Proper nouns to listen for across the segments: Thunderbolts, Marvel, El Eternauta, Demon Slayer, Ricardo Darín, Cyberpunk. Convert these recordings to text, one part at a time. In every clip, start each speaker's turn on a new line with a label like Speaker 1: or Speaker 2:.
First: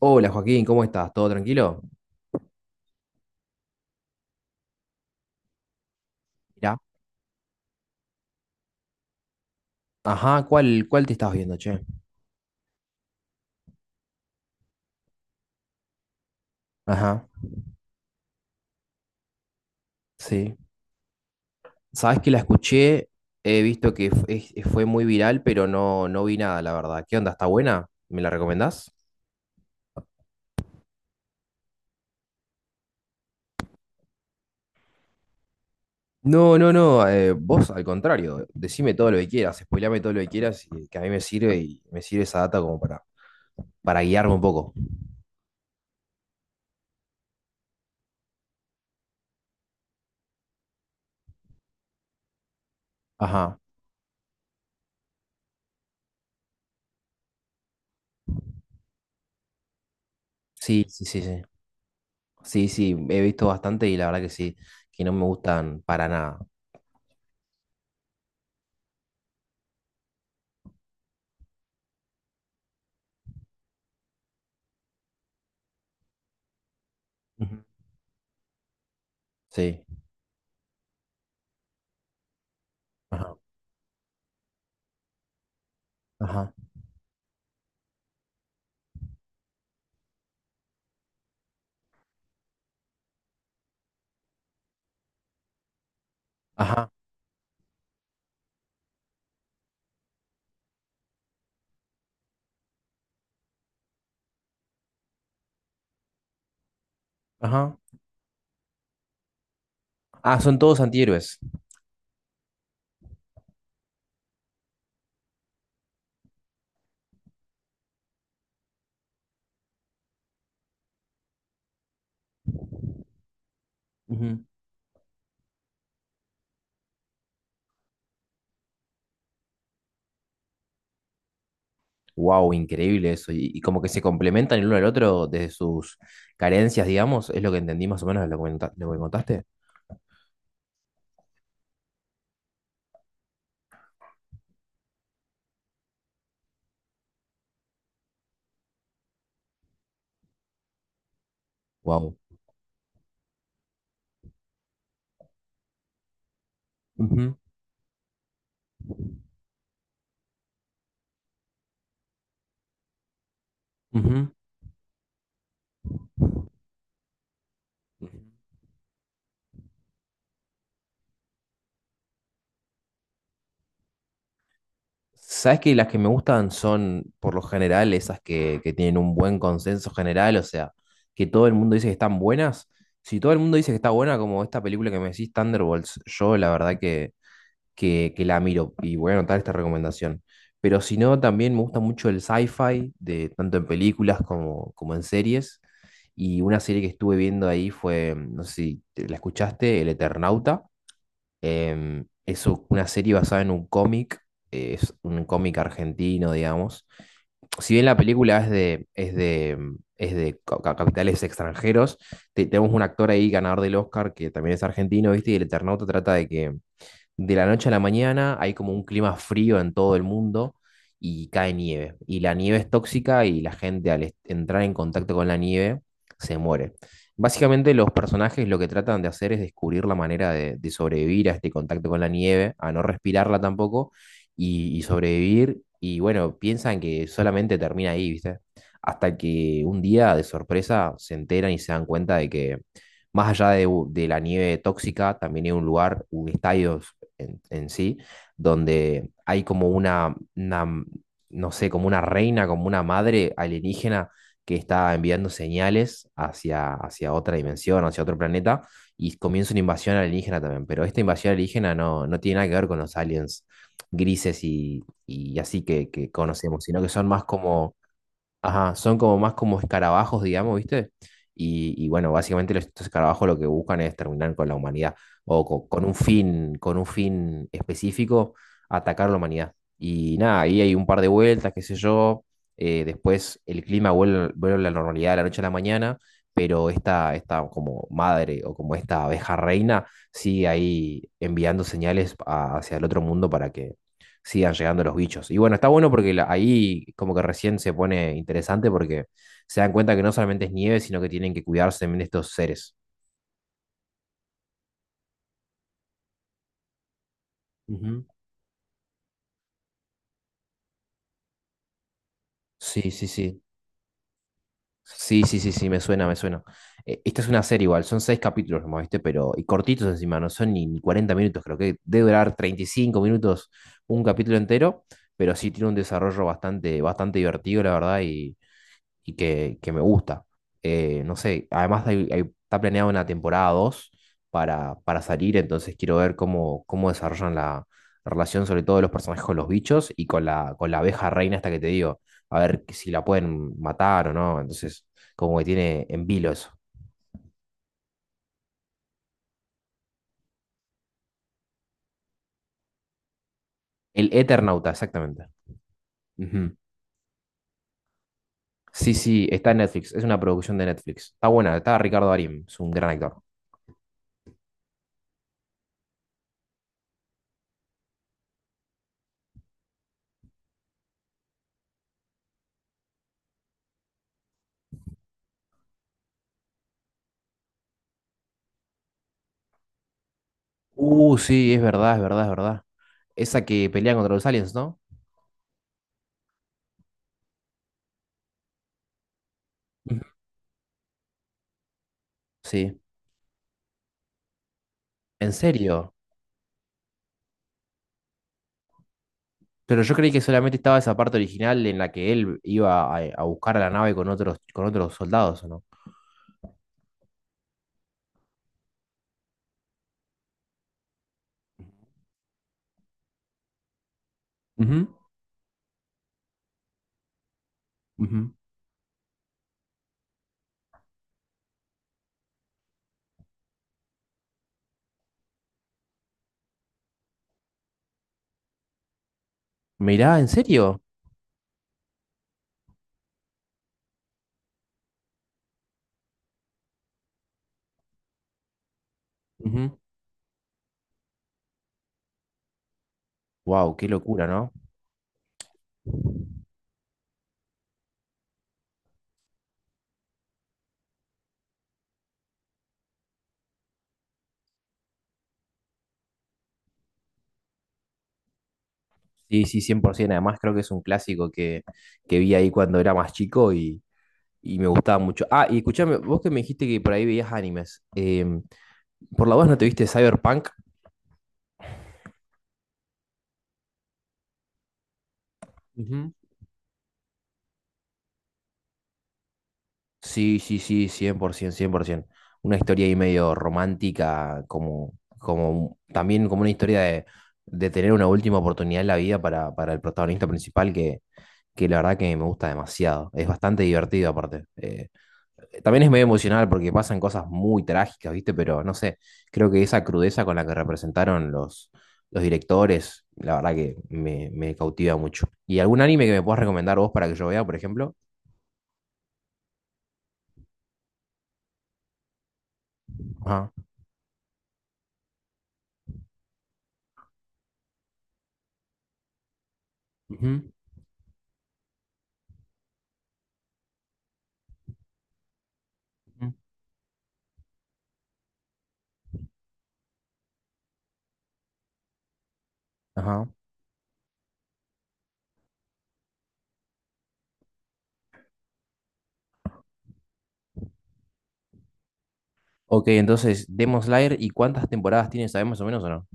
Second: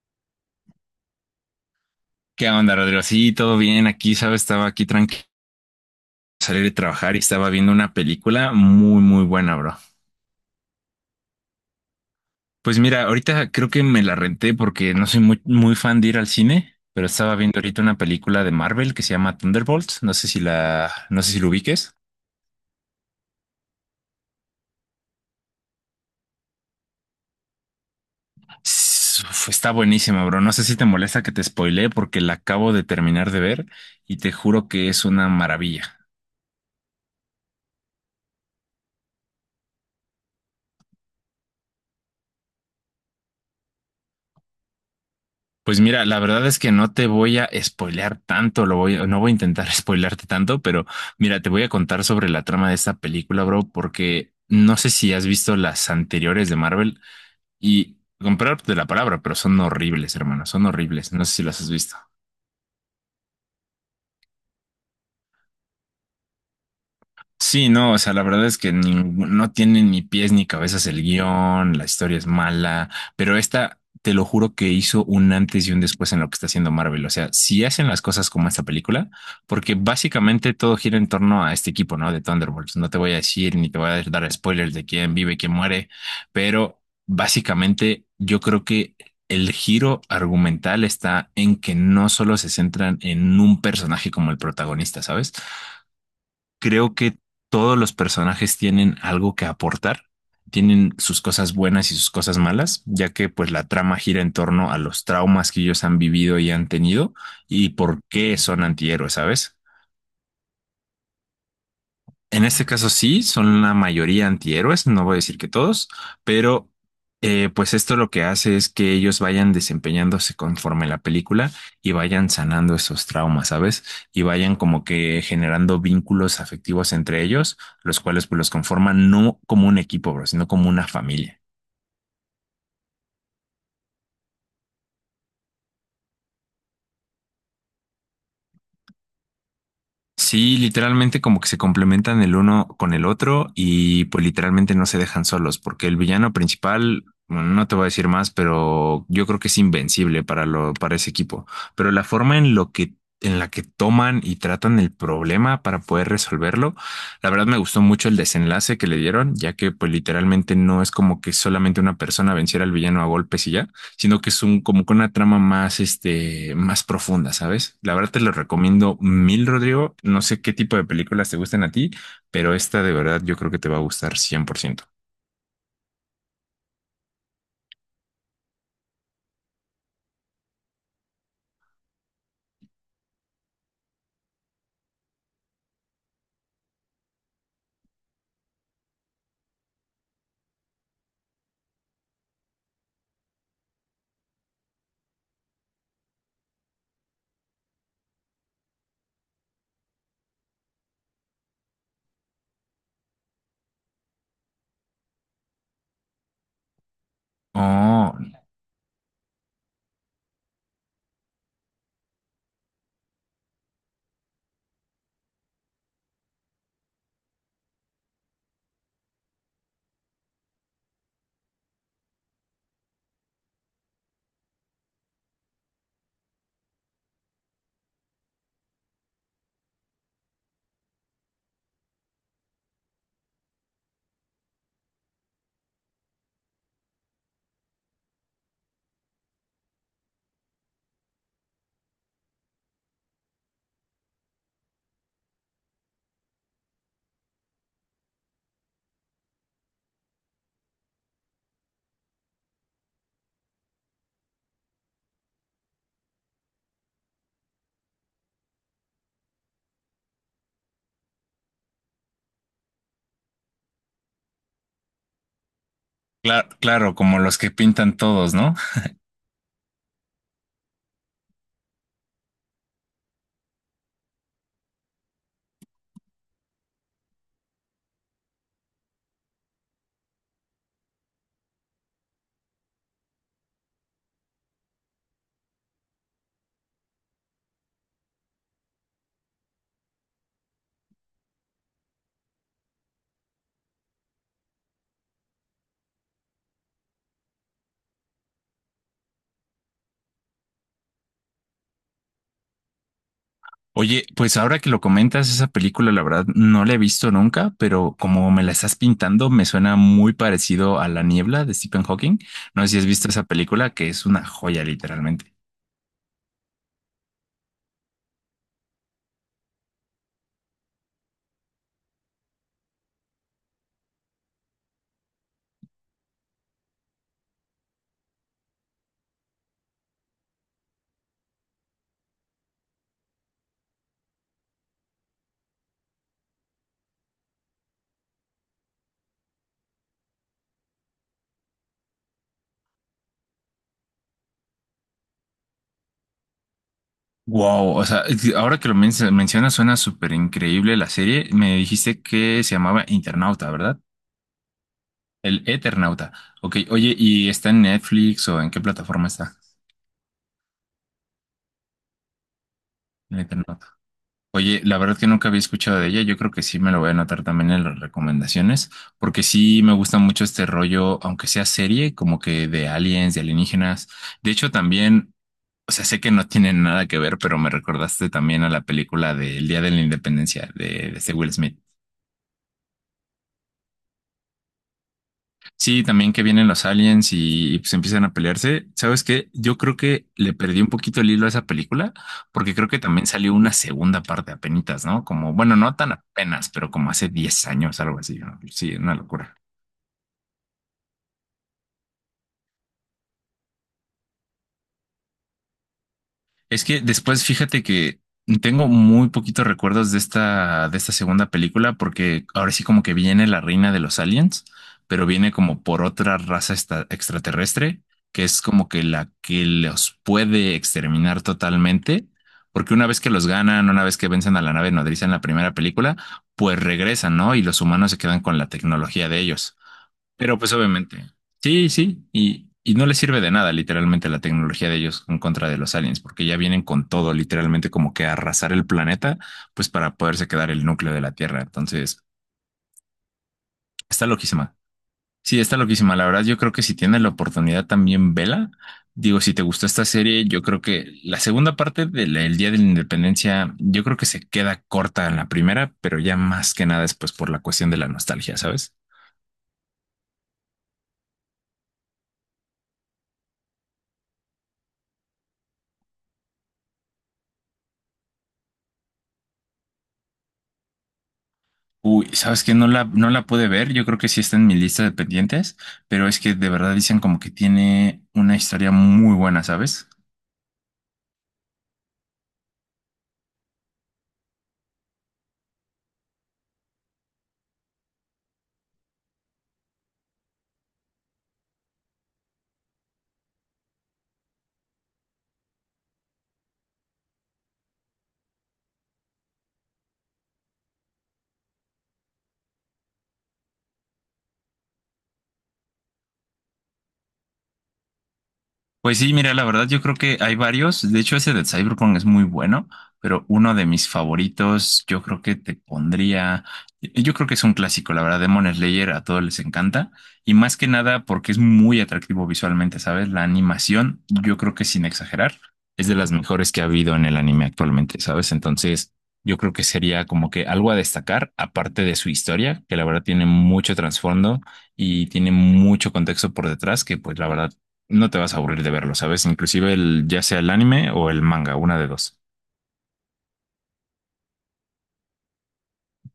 Speaker 1: Hola Joaquín, ¿cómo estás? ¿Todo tranquilo?
Speaker 2: ¿Qué onda, Rodrigo? Sí, todo bien. Aquí, ¿sabes? Estaba aquí tranquilo, salir de
Speaker 1: Mirá.
Speaker 2: trabajar y estaba viendo una película muy, muy buena, bro.
Speaker 1: Ajá, ¿cuál te estás viendo, che?
Speaker 2: Pues mira, ahorita creo que me la renté porque no soy muy, muy fan de ir al cine, pero
Speaker 1: Ajá,
Speaker 2: estaba viendo ahorita una película de Marvel que se llama Thunderbolts. No sé si
Speaker 1: sí.
Speaker 2: la, no sé si lo ubiques.
Speaker 1: Sabes que la escuché, he visto que fue muy viral, pero no, no vi nada, la verdad. ¿Qué onda? ¿Está buena? ¿Me la recomendás?
Speaker 2: Uf, está buenísima, bro. No sé si te molesta que te spoilee porque la acabo de terminar de ver y te juro que es una maravilla.
Speaker 1: No, no, no, vos al contrario, decime todo lo que quieras, spoilame todo lo que quieras, y que a mí me sirve y me sirve esa data como para guiarme un poco.
Speaker 2: Pues mira, la verdad es que no te voy a spoilear tanto, no voy a intentar spoilearte tanto, pero mira, te voy a contar sobre la trama de esta película,
Speaker 1: Ajá,
Speaker 2: bro, porque no sé si has visto las anteriores de Marvel y comprar de la palabra, pero son horribles, hermano, son
Speaker 1: sí, sí,
Speaker 2: horribles.
Speaker 1: sí,
Speaker 2: No sé
Speaker 1: sí.
Speaker 2: si las has visto.
Speaker 1: Sí, sí, he visto bastante y la verdad que sí, que no me gustan para nada.
Speaker 2: Sí, no, o sea, la verdad es que no tiene ni pies ni cabezas el guión, la historia es mala, pero esta, te lo juro que hizo un antes y un después en lo que está haciendo Marvel. O sea,
Speaker 1: Ujú.
Speaker 2: si hacen las cosas como esta película, porque
Speaker 1: Sí,
Speaker 2: básicamente todo gira en torno a este equipo, ¿no? De Thunderbolts. No te voy a
Speaker 1: ajá,
Speaker 2: decir ni te voy a dar spoilers de quién vive, quién muere,
Speaker 1: ajá.
Speaker 2: pero básicamente yo creo que el giro argumental está en que no solo se centran en un personaje como el protagonista, ¿sabes?
Speaker 1: Ajá.
Speaker 2: Creo que todos los personajes tienen algo que aportar, tienen sus cosas buenas y sus cosas malas, ya que pues la trama gira en torno a los traumas que ellos han vivido y han tenido y
Speaker 1: Ajá.
Speaker 2: por qué son antihéroes, ¿sabes?
Speaker 1: Ah, son todos antihéroes.
Speaker 2: En este caso sí, son la mayoría antihéroes, no voy a decir que todos, pero pues esto lo que hace es que ellos vayan desempeñándose conforme la película y vayan sanando esos traumas, ¿sabes? Y vayan como que generando vínculos afectivos entre ellos, los cuales pues los conforman no como un equipo, bro, sino como una familia.
Speaker 1: Wow, increíble eso. Y como que se complementan el uno al otro desde sus carencias, digamos, es lo que entendí más o menos de lo que, lo que me contaste.
Speaker 2: Sí, literalmente como que se complementan el uno con el otro y pues literalmente no se dejan solos, porque el villano principal, bueno, no te voy a decir más, pero yo creo que es invencible para para ese equipo. Pero la
Speaker 1: Wow.
Speaker 2: forma en lo que, en la que toman y tratan el problema para poder resolverlo, la verdad me gustó mucho el desenlace que le dieron, ya que pues literalmente no es como que solamente una persona venciera al villano a golpes y ya, sino que es un como con una trama más, este, más profunda, ¿sabes? La verdad te lo recomiendo mil, Rodrigo. No sé qué tipo de películas te gustan a ti, pero esta de verdad yo creo que te va a gustar 100%.
Speaker 1: ¿Sabes que las que me gustan son, por lo general, esas que tienen un buen consenso general? O sea, que todo el mundo dice que están buenas. Si todo el mundo dice que está buena, como esta película que me decís, Thunderbolts, yo la verdad que la miro y voy a anotar esta recomendación. Pero si no, también me gusta mucho el sci-fi, tanto en películas como en series. Y una serie que estuve viendo ahí fue, no sé si la escuchaste, El Eternauta. Es una serie basada en un cómic, es un cómic argentino, digamos. Si bien la
Speaker 2: Oh,
Speaker 1: película es de capitales extranjeros, tenemos un actor ahí ganador del Oscar que también es argentino, ¿viste? Y El Eternauta trata de que de la noche a la mañana hay como un clima frío en todo el mundo y cae nieve. Y la nieve es tóxica y la gente al entrar en contacto con la nieve se muere. Básicamente los personajes lo que tratan de hacer es descubrir la manera de sobrevivir a este contacto con la nieve, a no respirarla tampoco y sobrevivir. Y bueno, piensan que solamente termina ahí, ¿viste? Hasta que un día de sorpresa se enteran y se dan cuenta de que más allá de la nieve tóxica, también hay un lugar, un estadio en sí, donde hay como una, no sé, como una reina, como una madre alienígena que está enviando señales hacia otra dimensión, hacia otro planeta, y comienza una invasión alienígena también. Pero esta invasión alienígena no, no tiene nada que ver con los aliens grises y así que
Speaker 2: claro,
Speaker 1: conocemos, sino que
Speaker 2: claro,
Speaker 1: son
Speaker 2: como
Speaker 1: más
Speaker 2: los que
Speaker 1: como.
Speaker 2: pintan todos, ¿no?
Speaker 1: Ajá, son como más como escarabajos, digamos, ¿viste? Y bueno, básicamente estos escarabajos lo que buscan es terminar con la humanidad o con un fin específico, atacar la humanidad. Y nada, ahí hay un par de vueltas, qué sé yo. Después el clima vuelve a la normalidad de la noche a la mañana, pero esta como madre o como esta abeja reina sigue ahí enviando señales hacia el otro mundo para que sigan llegando los bichos. Y bueno, está bueno porque ahí como que recién se pone interesante porque se dan cuenta que no solamente es nieve, sino que tienen que cuidarse también de estos seres.
Speaker 2: Oye, pues ahora que lo comentas, esa película la verdad no la he visto nunca, pero
Speaker 1: Ujú.
Speaker 2: como me la estás pintando, me suena muy parecido a La Niebla de Stephen Hawking. No sé si has
Speaker 1: Sí, sí,
Speaker 2: visto esa
Speaker 1: sí.
Speaker 2: película, que es una joya
Speaker 1: Sí,
Speaker 2: literalmente.
Speaker 1: sí, sí, sí, me suena, me suena. Esta es una serie igual, son seis capítulos nomás, ¿viste? Pero, y cortitos encima, no son ni 40 minutos, creo que debe durar 35 minutos un capítulo entero, pero sí tiene un desarrollo bastante, bastante divertido, la verdad, y que me gusta. No sé, además está planeada una temporada 2 para salir, entonces quiero ver cómo desarrollan la relación, sobre todo de los personajes con los bichos y con la abeja reina esta que te digo, a ver que si la pueden matar o no, entonces como que tiene en vilo eso.
Speaker 2: Wow, o sea, ahora que mencionas suena súper increíble la serie. Me dijiste que se llamaba Internauta, ¿verdad?
Speaker 1: El Eternauta, exactamente.
Speaker 2: El Eternauta.
Speaker 1: Ujú.
Speaker 2: Ok, oye, ¿y está en Netflix o en qué
Speaker 1: Sí,
Speaker 2: plataforma
Speaker 1: sí,
Speaker 2: está?
Speaker 1: está en Netflix, es una producción de Netflix. Está buena, está Ricardo Darín, es un gran
Speaker 2: El
Speaker 1: actor.
Speaker 2: Eternauta. Oye, la verdad que nunca había escuchado de ella. Yo creo que sí me lo voy a anotar también en las recomendaciones, porque sí me gusta mucho este rollo, aunque sea serie, como que de aliens, de alienígenas. De hecho, también, o sea, sé que no tienen nada que ver, pero me recordaste también a la película del Día de la Independencia de este
Speaker 1: Uh,
Speaker 2: Will
Speaker 1: sí,
Speaker 2: Smith.
Speaker 1: es verdad, es verdad, es verdad. Esa que pelea contra los aliens, ¿no?
Speaker 2: Sí, también que vienen los aliens y pues empiezan a pelearse. ¿Sabes qué? Yo creo
Speaker 1: Ujú.
Speaker 2: que le perdí un poquito el hilo a esa película porque creo que
Speaker 1: Sí.
Speaker 2: también salió una segunda parte apenitas, ¿no?
Speaker 1: ¿En
Speaker 2: Como, bueno, no tan
Speaker 1: serio?
Speaker 2: apenas, pero como hace 10 años, algo así, ¿no? Sí, una locura.
Speaker 1: Pero yo creí que solamente estaba esa parte original en la que él iba a buscar a la nave con otros soldados, ¿o no?
Speaker 2: Es que después fíjate que tengo muy poquitos recuerdos de de esta segunda película porque ahora sí como que viene la reina de los aliens,
Speaker 1: Ujú,
Speaker 2: pero viene como por otra raza extraterrestre, que
Speaker 1: ujú.
Speaker 2: es como que la que los puede exterminar totalmente, porque una vez que los ganan, una vez que vencen a la nave nodriza en la primera película, pues regresan, ¿no? Y los humanos se quedan con la tecnología de ellos.
Speaker 1: Mirá, ¿en
Speaker 2: Pero pues
Speaker 1: serio?
Speaker 2: obviamente, sí, sí, y no les sirve de nada literalmente la tecnología de ellos en contra de los aliens, porque ya vienen con todo literalmente como que a arrasar el planeta, pues
Speaker 1: Ujú.
Speaker 2: para poderse quedar el núcleo de la Tierra. Entonces,
Speaker 1: Wow, qué
Speaker 2: está
Speaker 1: locura, ¿no?
Speaker 2: loquísima. Sí, está loquísima. La verdad, yo creo que si tienes la oportunidad también, vela. Digo, si te gustó esta serie, yo creo que la segunda parte del el Día de la Independencia, yo creo que se queda corta en la primera, pero ya más que nada es pues por la cuestión de la nostalgia, ¿sabes?
Speaker 1: Sí, sí, 100%. Además, creo que es un clásico que vi ahí cuando era más chico y me gustaba mucho. Ah, y escuchame, vos que me dijiste que por ahí veías animes. ¿Por la voz no te viste Cyberpunk?
Speaker 2: Uy, sabes que no la pude ver, yo creo que sí está en mi lista de pendientes, pero
Speaker 1: Ujú.
Speaker 2: es que de verdad dicen como que tiene una historia muy buena, ¿sabes?
Speaker 1: Sí, sí, sí, cien por ciento, cien por 100%. Una historia ahí medio romántica, como también como una historia de tener una última oportunidad en la vida para el protagonista principal, que la verdad que me gusta demasiado. Es bastante divertido aparte. También es medio emocional porque pasan cosas muy trágicas, ¿viste? Pero no sé, creo que esa crudeza con la que representaron los directores, la verdad que me cautiva mucho. ¿Y algún anime que me puedas recomendar vos para que yo vea, por ejemplo?
Speaker 2: Pues sí, mira, la verdad yo creo que hay varios. De hecho, ese de Cyberpunk es muy bueno, pero
Speaker 1: Ajá.
Speaker 2: uno de mis favoritos, yo creo que es un clásico, la verdad, Demon Slayer a todos les encanta y
Speaker 1: Ujú.
Speaker 2: más que nada porque es muy atractivo visualmente, ¿sabes? La animación, yo creo que sin exagerar, es de las
Speaker 1: Ujú.
Speaker 2: mejores que ha habido en el anime actualmente, ¿sabes? Entonces, yo creo que sería como que algo a destacar, aparte de su historia, que la verdad
Speaker 1: Ajá.
Speaker 2: tiene mucho trasfondo y tiene mucho contexto por detrás, que pues la verdad no te vas a aburrir de verlo, ¿sabes? Inclusive el, ya sea el anime o el manga, una de dos.
Speaker 1: Ok, entonces, Demon Slayer, ¿y cuántas temporadas tiene? ¿Sabes más o menos o no?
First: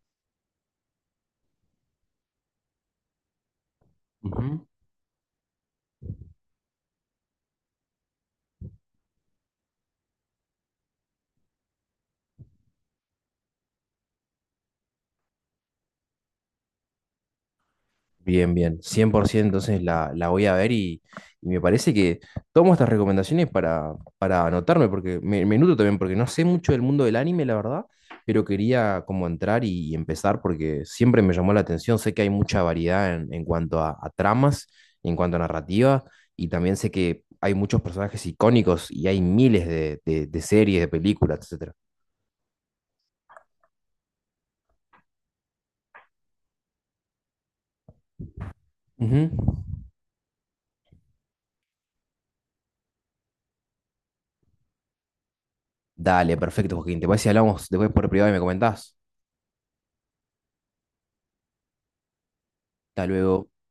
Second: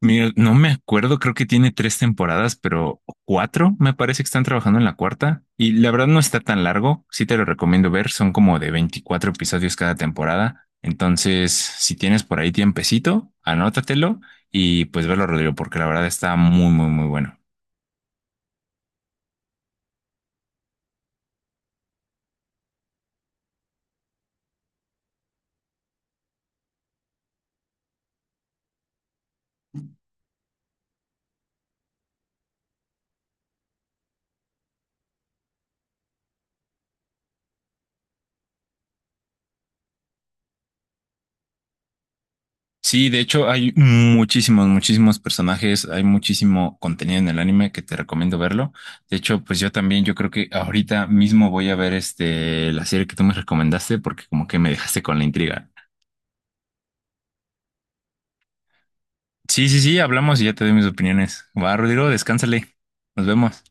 Speaker 2: Mira, no me acuerdo, creo que tiene tres temporadas, pero cuatro me parece que están
Speaker 1: Ujú.
Speaker 2: trabajando en la cuarta. Y la verdad no está tan largo, sí te lo recomiendo ver, son como de 24 episodios cada temporada. Entonces, si tienes por ahí tiempecito, anótatelo y pues verlo, Rodrigo, porque la verdad está muy, muy, muy bueno.
Speaker 1: Bien, bien, 100%. Entonces la voy a ver y me parece que tomo estas recomendaciones para anotarme, porque me nutro también, porque no sé mucho del mundo del anime, la verdad, pero quería como entrar y empezar porque siempre me llamó la atención, sé que hay mucha variedad en cuanto a tramas, en cuanto a narrativa, y también sé que hay muchos personajes icónicos y hay miles de series, de películas, etcétera.
Speaker 2: Sí, de hecho hay muchísimos, muchísimos personajes, hay muchísimo contenido en el anime que te recomiendo verlo. De
Speaker 1: Ujú.
Speaker 2: hecho, pues yo también, yo creo que ahorita mismo voy a ver este la serie que tú me recomendaste porque como que me dejaste con la intriga.
Speaker 1: Dale, perfecto, Joaquín. ¿Te parece si hablamos después por privado y me comentás?
Speaker 2: Sí, sí, sí, hablamos y ya te doy mis opiniones. Va, Rodrigo, descánsale.
Speaker 1: Hasta
Speaker 2: Nos
Speaker 1: luego.
Speaker 2: vemos.